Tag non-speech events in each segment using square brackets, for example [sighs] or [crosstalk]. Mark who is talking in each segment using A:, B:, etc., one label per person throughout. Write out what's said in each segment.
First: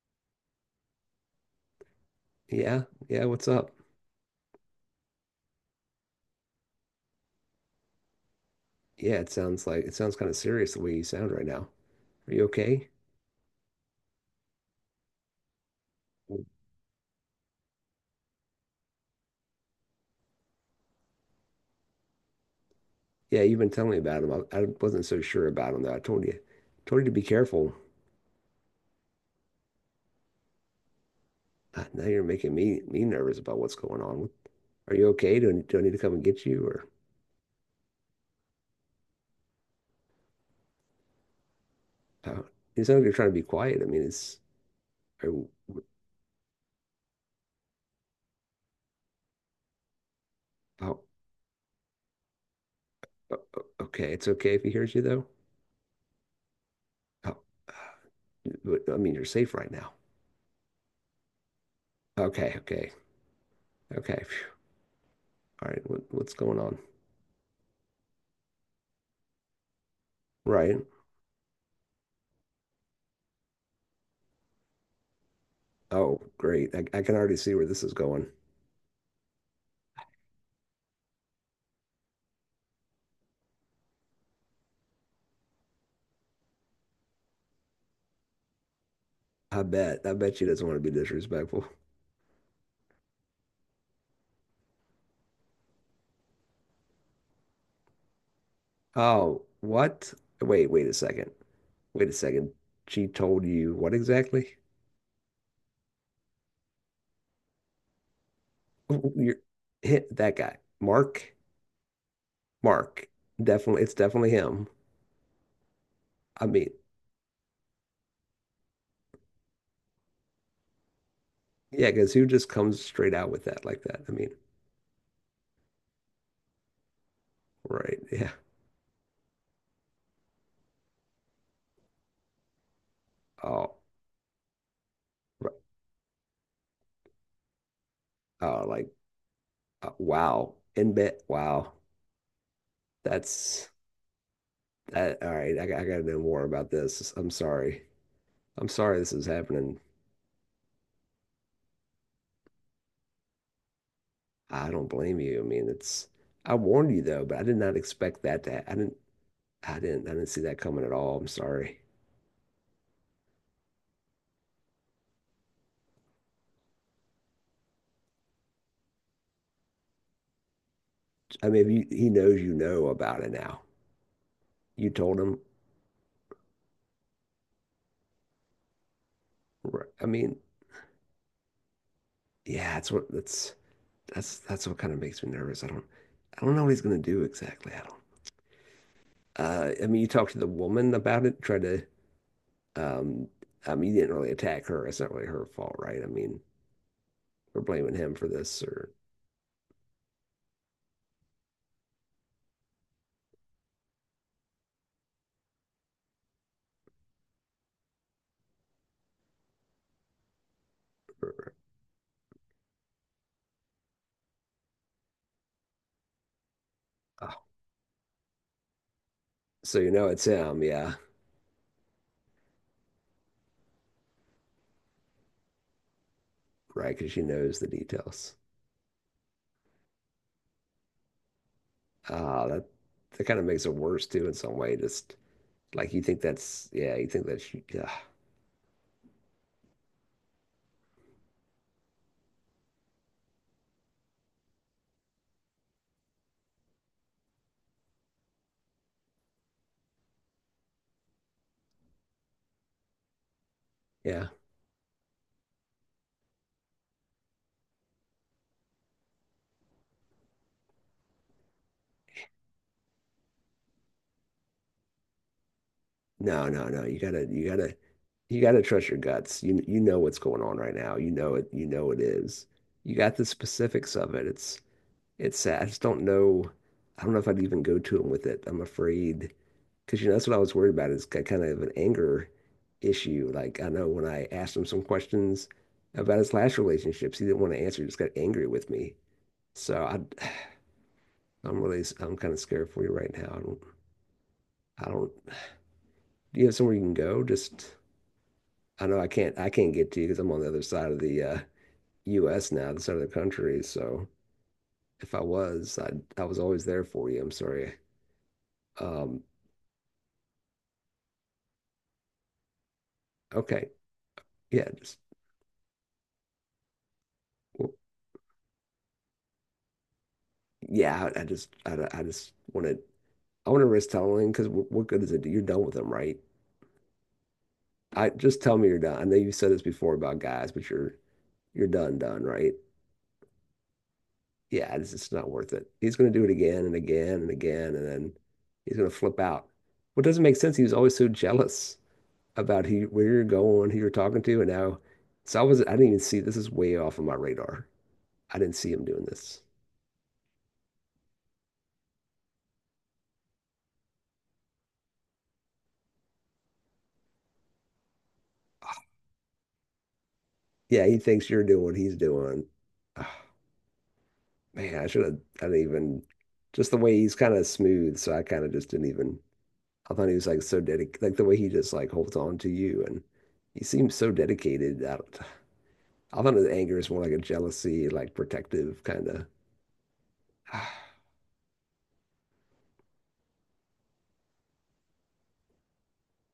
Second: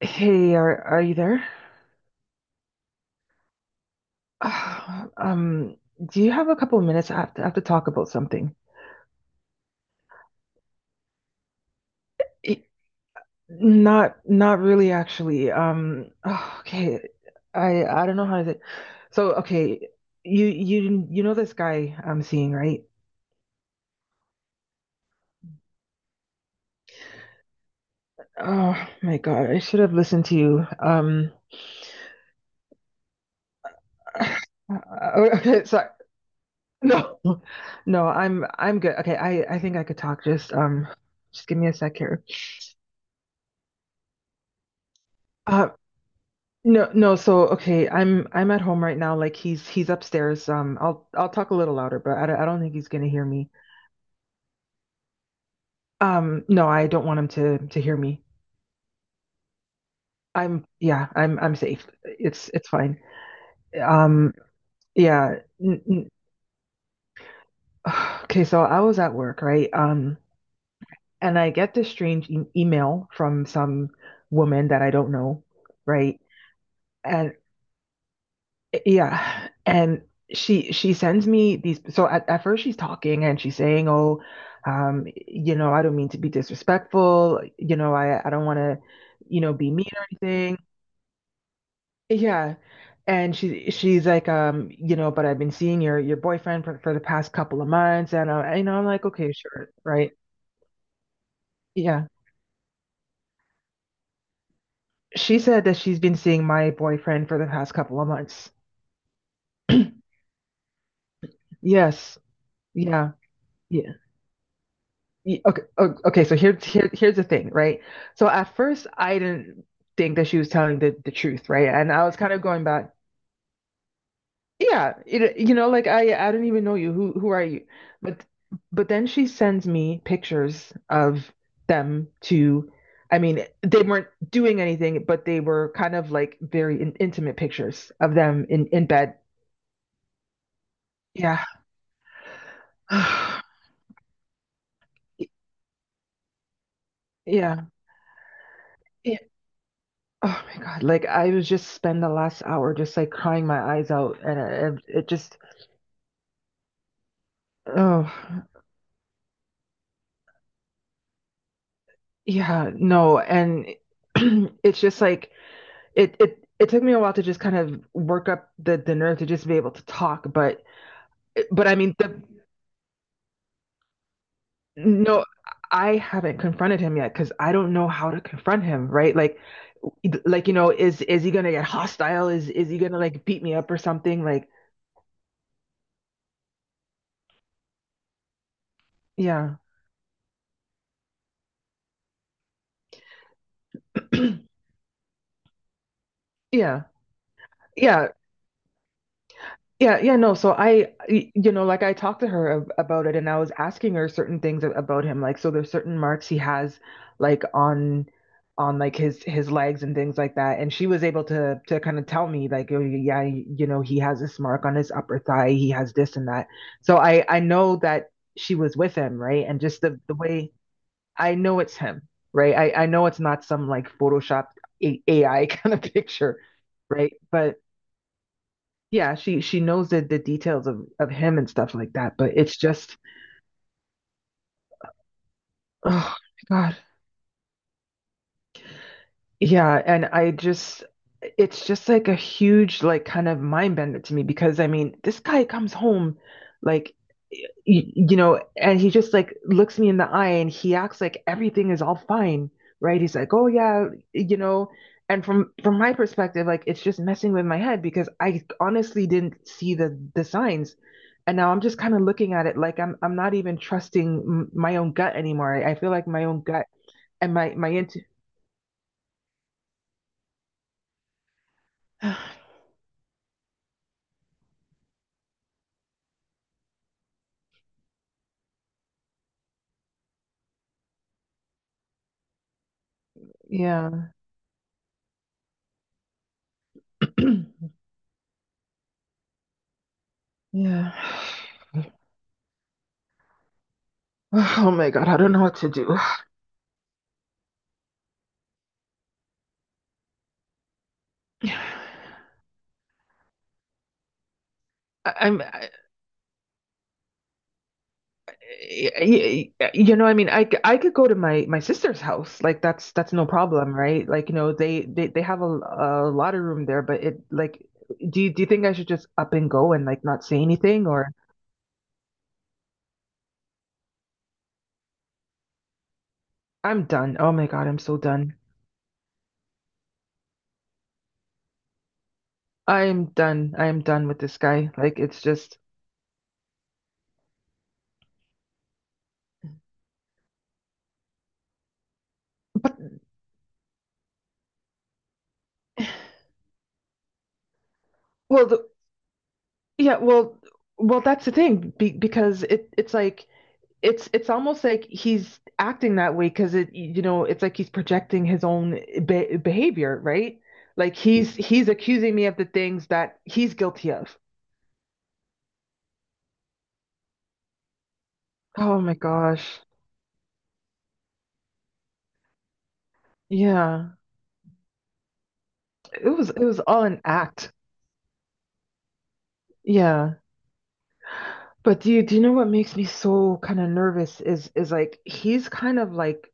A: Hey, are you there?
B: Yeah, yeah, what's up?
A: Ah, Um, do you have a couple of minutes? I have to talk about something.
B: Yeah, it sounds kind of serious the way you sound right now. Are you
A: It,
B: okay?
A: not really actually. Okay. I don't know how to say. So, okay, you know this guy I'm seeing, right?
B: Yeah, you've been telling me about him. I wasn't so sure about him though. I told you to be careful.
A: Oh my God, I should have listened to you.
B: Now you're making me nervous about what's going on.
A: Uh,
B: Are you okay? Do, I-
A: okay,
B: do I
A: sorry.
B: need to
A: [laughs]
B: come and get you? Or
A: No. No, I'm good. Okay, I think I could talk. Just give me a sec here.
B: uh, you sound like you're trying to be quiet. I mean, it's are, you-
A: Uh, No, no, so okay, I'm at home right now. Like he's upstairs.
B: oh,
A: I'll talk a little louder, but I don't think he's gonna hear
B: o-
A: me.
B: okay. It's okay if he hears you though.
A: No, I don't want him
B: Oh,
A: to hear me.
B: but, I mean, you're safe right now.
A: I'm yeah, I'm safe. It's
B: Okay,
A: it's
B: okay,
A: fine.
B: okay.
A: Um,
B: Phew.
A: yeah.
B: All
A: N
B: right, what,
A: n
B: what's going on?
A: [sighs] okay, so I was at work, right?
B: Right.
A: And I get this strange e email from some woman that I don't know,
B: Oh,
A: right?
B: great. I can
A: And
B: already see where this is going.
A: yeah. And she sends me these. So at first she's talking and she's saying, "Oh, you know, I don't mean to be disrespectful. You know, I don't want to, you know,
B: I
A: be mean
B: bet.
A: or
B: I bet she
A: anything."
B: doesn't want to be disrespectful. [laughs]
A: Yeah. And she's like, you know, but I've been seeing your boyfriend for the past couple of months, and I, you know, I'm like, okay,
B: Oh,
A: sure, right?
B: what? Wait, wait a second.
A: Yeah.
B: Wait a second. She told you what exactly? [laughs]
A: She said that she's been seeing my boyfriend for the past couple of months.
B: Oh, you're hit that guy. Mark.
A: Yes.
B: Mark.
A: Yeah.
B: Definitely.
A: Yeah.
B: It's definitely him.
A: Okay, okay, so
B: I
A: here's
B: mean,
A: here's the thing, right? So at first I didn't think that she was telling the truth, right?
B: yeah,
A: And I
B: because
A: was
B: who
A: kind of
B: just
A: going
B: comes
A: back,
B: straight out with that like that? I mean,
A: yeah, it, you know, like I don't even know you. Who are you?
B: right.
A: But
B: [laughs] Yeah.
A: but then she sends me pictures of them to, I mean,
B: Oh,
A: they weren't doing anything, but they
B: right.
A: were kind of like very intimate pictures of them
B: Oh,
A: in
B: like,
A: bed.
B: wow. In bed.
A: Yeah.
B: Wow.
A: [sighs]
B: That's that.
A: Yeah.
B: All right. I got to know more about this. I'm sorry. I'm sorry this
A: Yeah.
B: is happening.
A: Oh my God. Like I was just spend the last hour just like crying my eyes out and
B: I don't
A: it
B: blame
A: just
B: you. I mean, it's I warned you though, but I did not expect that
A: oh
B: to I didn't see that coming at all. I'm sorry.
A: yeah, no. And [clears throat] it's just like it took me a while to just kind of work up the nerve to just be able to talk,
B: I mean,
A: but
B: if
A: I
B: you,
A: mean
B: he
A: the
B: knows you know about it now. You told
A: no
B: him.
A: I haven't confronted him yet because I don't know how to confront him, right?
B: I mean,
A: Like you know is he gonna get hostile? Is
B: yeah,
A: he
B: that's
A: gonna
B: what
A: like beat
B: that's
A: me up or something?
B: that's
A: Like
B: that's what kind of makes me nervous. I don't know what he's gonna do exactly. I don't.
A: yeah.
B: I mean, you talked to the woman about it. Tried to. Um, I mean, you didn't really attack
A: [clears throat]
B: her. It's not really her fault, right? I mean,
A: Yeah.
B: we're blaming
A: Yeah.
B: him for this, or,
A: Yeah, yeah, no. So you know, like I talked to her about it and I was asking her certain things about him. Like, so there's certain marks he has like on like his legs and things like that. And she was able
B: or
A: to kind of tell me like, oh, yeah, you know, he has this mark on his upper thigh, he has this and that. So I
B: oh,
A: know that she was with him, right? And
B: so
A: just
B: you
A: the
B: know
A: the
B: it's
A: way
B: him, yeah,
A: I know it's him, right? I know it's not some like Photoshop A- AI kind of [laughs] picture,
B: right? Because
A: right?
B: she
A: But
B: knows the details.
A: yeah, she knows the details of him and stuff like that, but
B: Ah,
A: it's
B: that
A: just
B: that kind of makes it worse too in some way. Just like you
A: oh
B: think that's,
A: my God.
B: yeah, you think that's, yeah,
A: Yeah, and I just it's just like a huge like kind of mind bender to me because I mean, this guy comes home like you know, and he just like looks me in the eye and he acts like everything is all fine, right? He's like, "Oh yeah,
B: yeah.
A: you know." And from my perspective, like it's just messing with my head because I honestly didn't see the signs. And now I'm just kind of looking at it like I'm not even trusting m my own gut anymore. I feel like my own
B: No,
A: gut
B: no, no. You gotta
A: and
B: you
A: my
B: gotta
A: intu
B: you gotta trust your guts. You know what's going on right now. You know it. You know it is.
A: [sighs]
B: You got the specifics of it. It's sad. I just don't know. I don't know if I'd even go to him with it. I'm afraid because you know that's what I was worried about is kind of an anger issue. Like I know when
A: yeah.
B: I asked him some questions about his last relationships, he didn't want to
A: [clears throat]
B: answer. He just got angry with me. So I
A: yeah. [sighs]
B: I'm really, I'm kind of scared for you right now.
A: Oh
B: I
A: my god,
B: don't,
A: I don't know what to do.
B: Do you have somewhere you can go? Just, I know I can't get to you because I'm on the other side of the US now, the side of the country. So if I
A: I'm, I,
B: was, I was always there for you. I'm sorry. Um,
A: you know, I mean, I could go to my sister's house. Like that's no
B: okay.
A: problem, right? Like, you know,
B: Yeah.
A: they
B: Just,
A: they they have a lot of room there, but it like,
B: well,
A: do you think I should just up and go and like not say anything or
B: yeah. I want to risk telling because what good is it? You're done with them, right?
A: I'm done. Oh my God, I'm so
B: I
A: done.
B: just tell me you're done. I know you said this before about guys, but you're done, done, right?
A: I'm done. I'm done with this guy.
B: Yeah, this
A: Like
B: is
A: it's
B: not worth
A: just
B: it. He's going to do it again and again and again, and then he's going to flip out. What doesn't make sense, he was always so jealous about who, where you're going, who you're talking to, and now it's always, I didn't even see, this is way off of my radar. I
A: well,
B: didn't
A: the,
B: see him doing this.
A: yeah, well, well, that's the thing because it's like it's almost like he's acting that way because it you know it's like he's projecting his own behavior right
B: Yeah,
A: like
B: he thinks
A: he's
B: you're doing
A: he's
B: what he's
A: accusing me of the
B: doing.
A: things
B: Oh,
A: that he's guilty of
B: man, I should have, I didn't even, just the way he's kind of smooth, so I kind of just
A: oh
B: didn't
A: my
B: even,
A: gosh
B: I thought he was like so dedicated, like the way he just like holds on to you, and he
A: yeah
B: seems so dedicated. I, don't,
A: it
B: I
A: was
B: thought
A: it
B: his
A: was
B: anger
A: all
B: is
A: an
B: more like a
A: act
B: jealousy, like protective kind of.
A: yeah
B: [sighs]
A: but do you know what makes me so kind of nervous is like he's kind of like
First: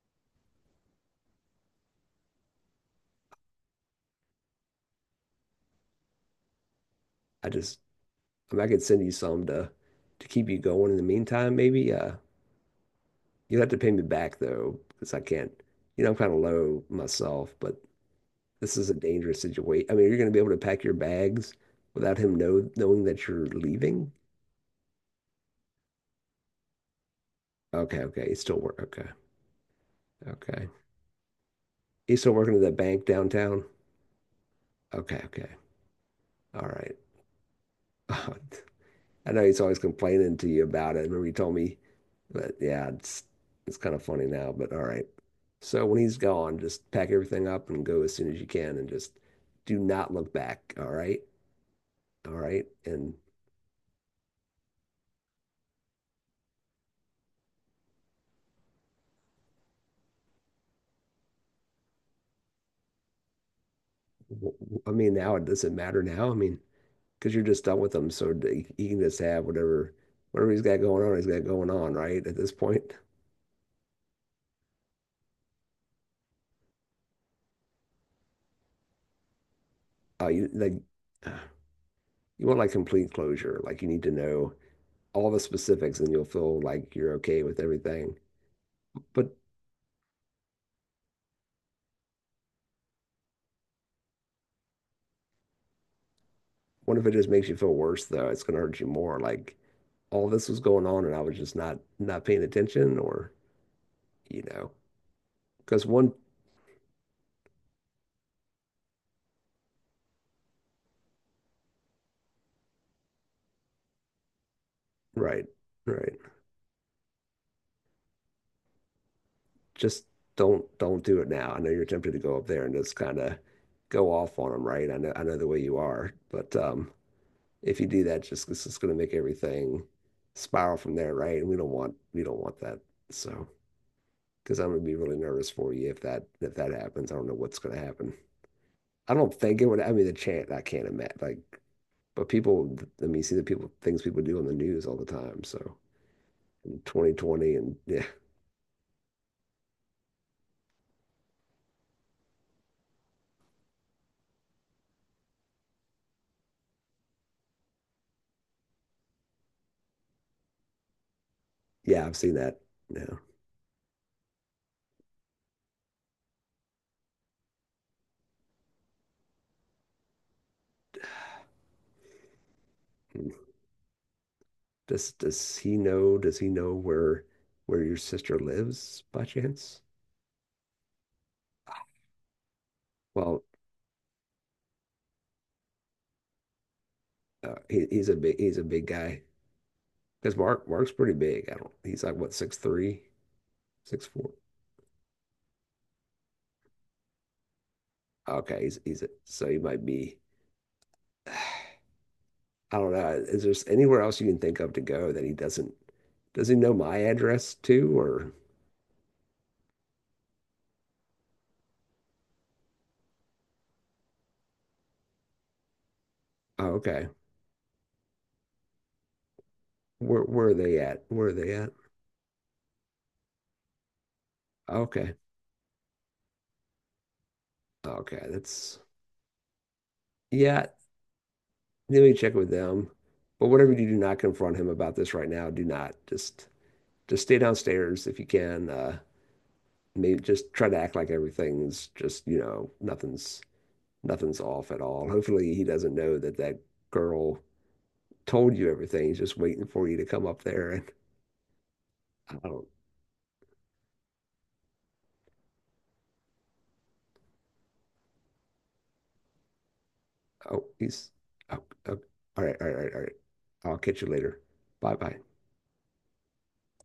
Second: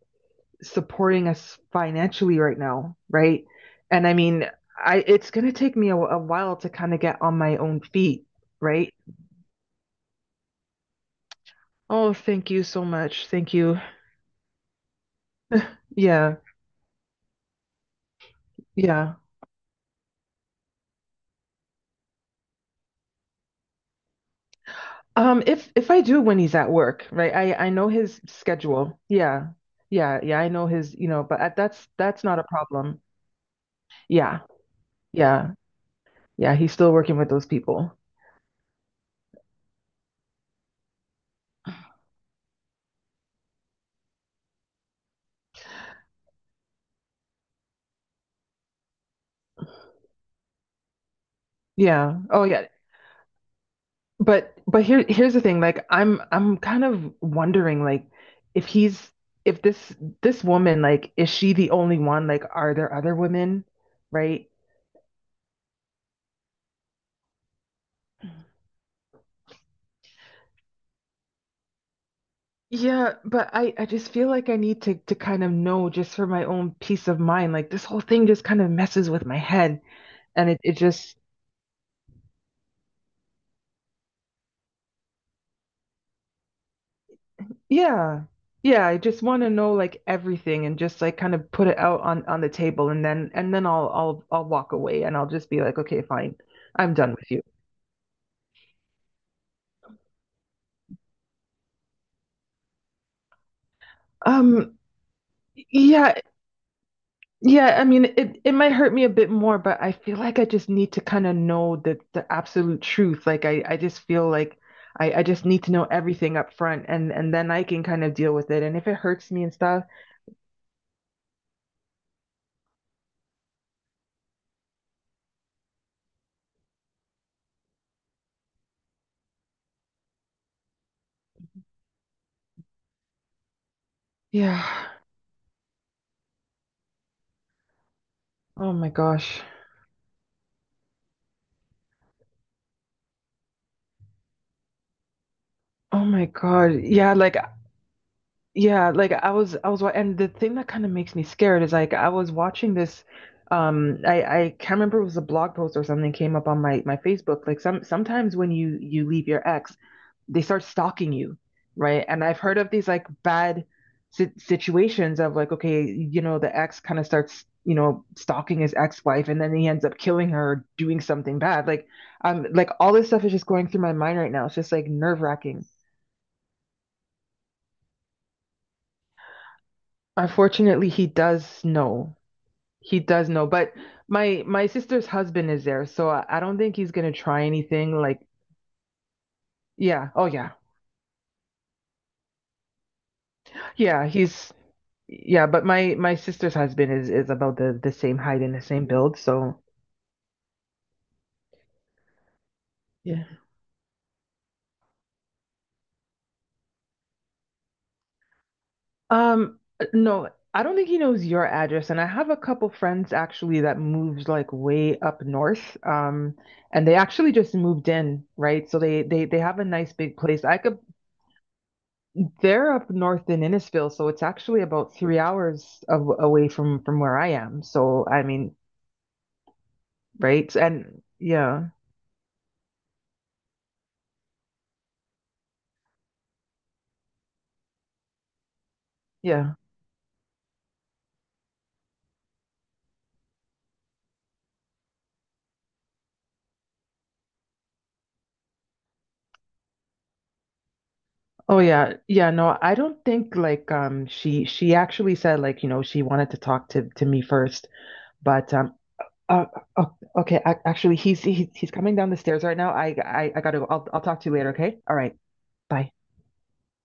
A: supporting us financially right now right and I mean I it's going to take me a while to kind of get on
B: I
A: my
B: just,
A: own feet
B: I mean, I could
A: right
B: send you some to keep you going in the meantime. Maybe
A: Oh, thank you so much. Thank
B: you'll have to
A: you.
B: pay me back though, because I can't. You know, I'm kind
A: Yeah,
B: of low myself, but this is a
A: yeah.
B: dangerous situation. I mean, you're going to be able to pack your bags without him knowing that you're leaving.
A: If I do when he's at work, right? I know
B: Okay,
A: his
B: okay, he's still work.
A: schedule.
B: Okay,
A: Yeah. Yeah, yeah, I know
B: okay,
A: his, you know, that's
B: he's
A: that's
B: still
A: not a
B: working at that
A: problem.
B: bank downtown.
A: Yeah.
B: Okay,
A: Yeah.
B: okay,
A: Yeah,
B: all
A: he's still
B: right.
A: working with those people.
B: [laughs] I know he's always complaining to you about it. I remember you told me, but yeah, it's kind of funny now, but all right. So when he's gone, just pack everything up and go as soon as you can and just do not look back. All right.
A: Yeah.
B: All
A: Oh,
B: right.
A: yeah.
B: And
A: But here here's the thing. Like I'm kind of wondering like if he's if this this woman like is she the only one? Like are there other women, right?
B: I mean, now it doesn't matter now. I mean, because you're just done with him. So he can just have whatever he's got going on, he's got going on, right? At this point,
A: Yeah, but I just feel like I need to kind of know just for my own peace of mind. Like this whole thing just kind of messes with my head
B: you
A: and it
B: like,
A: it just
B: [sighs] uh, you want like complete closure. Like you need to know all the specifics and you'll feel like you're okay with everything.
A: yeah. Yeah, I just
B: But
A: want to know like everything and just like kind of put it out on the table and then I'll walk away and I'll just be like, "Okay, fine. I'm
B: what if it
A: done
B: just
A: with you."
B: makes you feel worse though? It's gonna hurt you more. Like all this was going on and I was just not paying attention or, you know,
A: Um
B: because one,
A: yeah, Yeah, I mean, it might hurt me a bit more, but I feel like I just need to kind of know the absolute truth. Like I just feel like I just
B: right,
A: need to know
B: right.
A: everything up front and then I can kind of deal with it. And if it hurts me and stuff,
B: Just don't do it now. I know you're tempted to go up there and just kind of go off on them, right? I know the way you are, but if you do that, just it's just gonna make everything spiral from there, right? And we don't want that. So, because I'm gonna
A: yeah.
B: be really nervous for you if that happens. I don't know what's gonna happen.
A: Oh my
B: I don't
A: gosh.
B: think it would. I mean, the chance I can't imagine. But people, I mean, you see the people, things people do on the news all the time. So
A: Oh my God.
B: 2020 and [laughs] yeah,
A: Yeah, like and the thing that kind of makes me scared is like I was watching this I can't remember it was a blog post or something came up on my Facebook. Like sometimes when you leave your ex they start stalking you, right?
B: yeah, I've
A: And
B: seen
A: I've heard
B: that
A: of these like
B: now.
A: bad situations of like, okay, you know, the ex kind of starts, you know, stalking his ex-wife and then he ends up killing her or doing something bad. Like all this stuff is just going through my mind right now. It's just like
B: Does
A: nerve-wracking.
B: he know? Does he know where your sister lives by chance?
A: Unfortunately, he does know. He does
B: Well,
A: know, but my sister's husband is there, so I don't think he's gonna try
B: he,
A: anything
B: he's a
A: like
B: big he's a big guy
A: yeah, oh
B: because
A: yeah.
B: Mark's pretty big. I don't. He's like what 6'3", six
A: Yeah,
B: four.
A: he's yeah, but my sister's husband is about the same height and the
B: Okay,
A: same build,
B: so he
A: so
B: might be. [sighs] I don't know.
A: Yeah.
B: Is there anywhere else you can think of to go that he doesn't? Does he know my address too? Or
A: um no, I don't think he knows your address and I have a couple friends actually that moves like way up north
B: oh,
A: and they
B: okay.
A: actually just moved in, right? So they have a nice big
B: Where
A: place.
B: where are
A: I could
B: they at? Where are they at?
A: they're up north in Innisfil, so it's actually about
B: Okay.
A: 3 hours away from where I am. So I
B: Okay.
A: mean,
B: That's
A: right?
B: yeah,
A: And yeah.
B: let me check with them. But whatever you do, do not confront him about this right now. Do not. Just stay downstairs if you can.
A: Yeah.
B: Maybe just try to act like everything's just, nothing's off at all. Hopefully he doesn't know that that girl told you everything. He's just waiting for you to come up there, and
A: Oh yeah, yeah,
B: I
A: no,
B: don't,
A: I don't think like she actually said like you know she wanted to talk to me first, but uh, uh, okay,
B: oh
A: actually
B: he's,
A: he's he's
B: oh,
A: he's coming
B: oh,
A: down the stairs
B: all right,
A: right
B: all
A: now.
B: right, all right,
A: I
B: all right.
A: I I gotta go.
B: I'll
A: I'll
B: catch
A: I'll
B: you
A: talk to you
B: later.
A: later, okay?
B: Bye
A: All
B: bye.
A: right. Bye.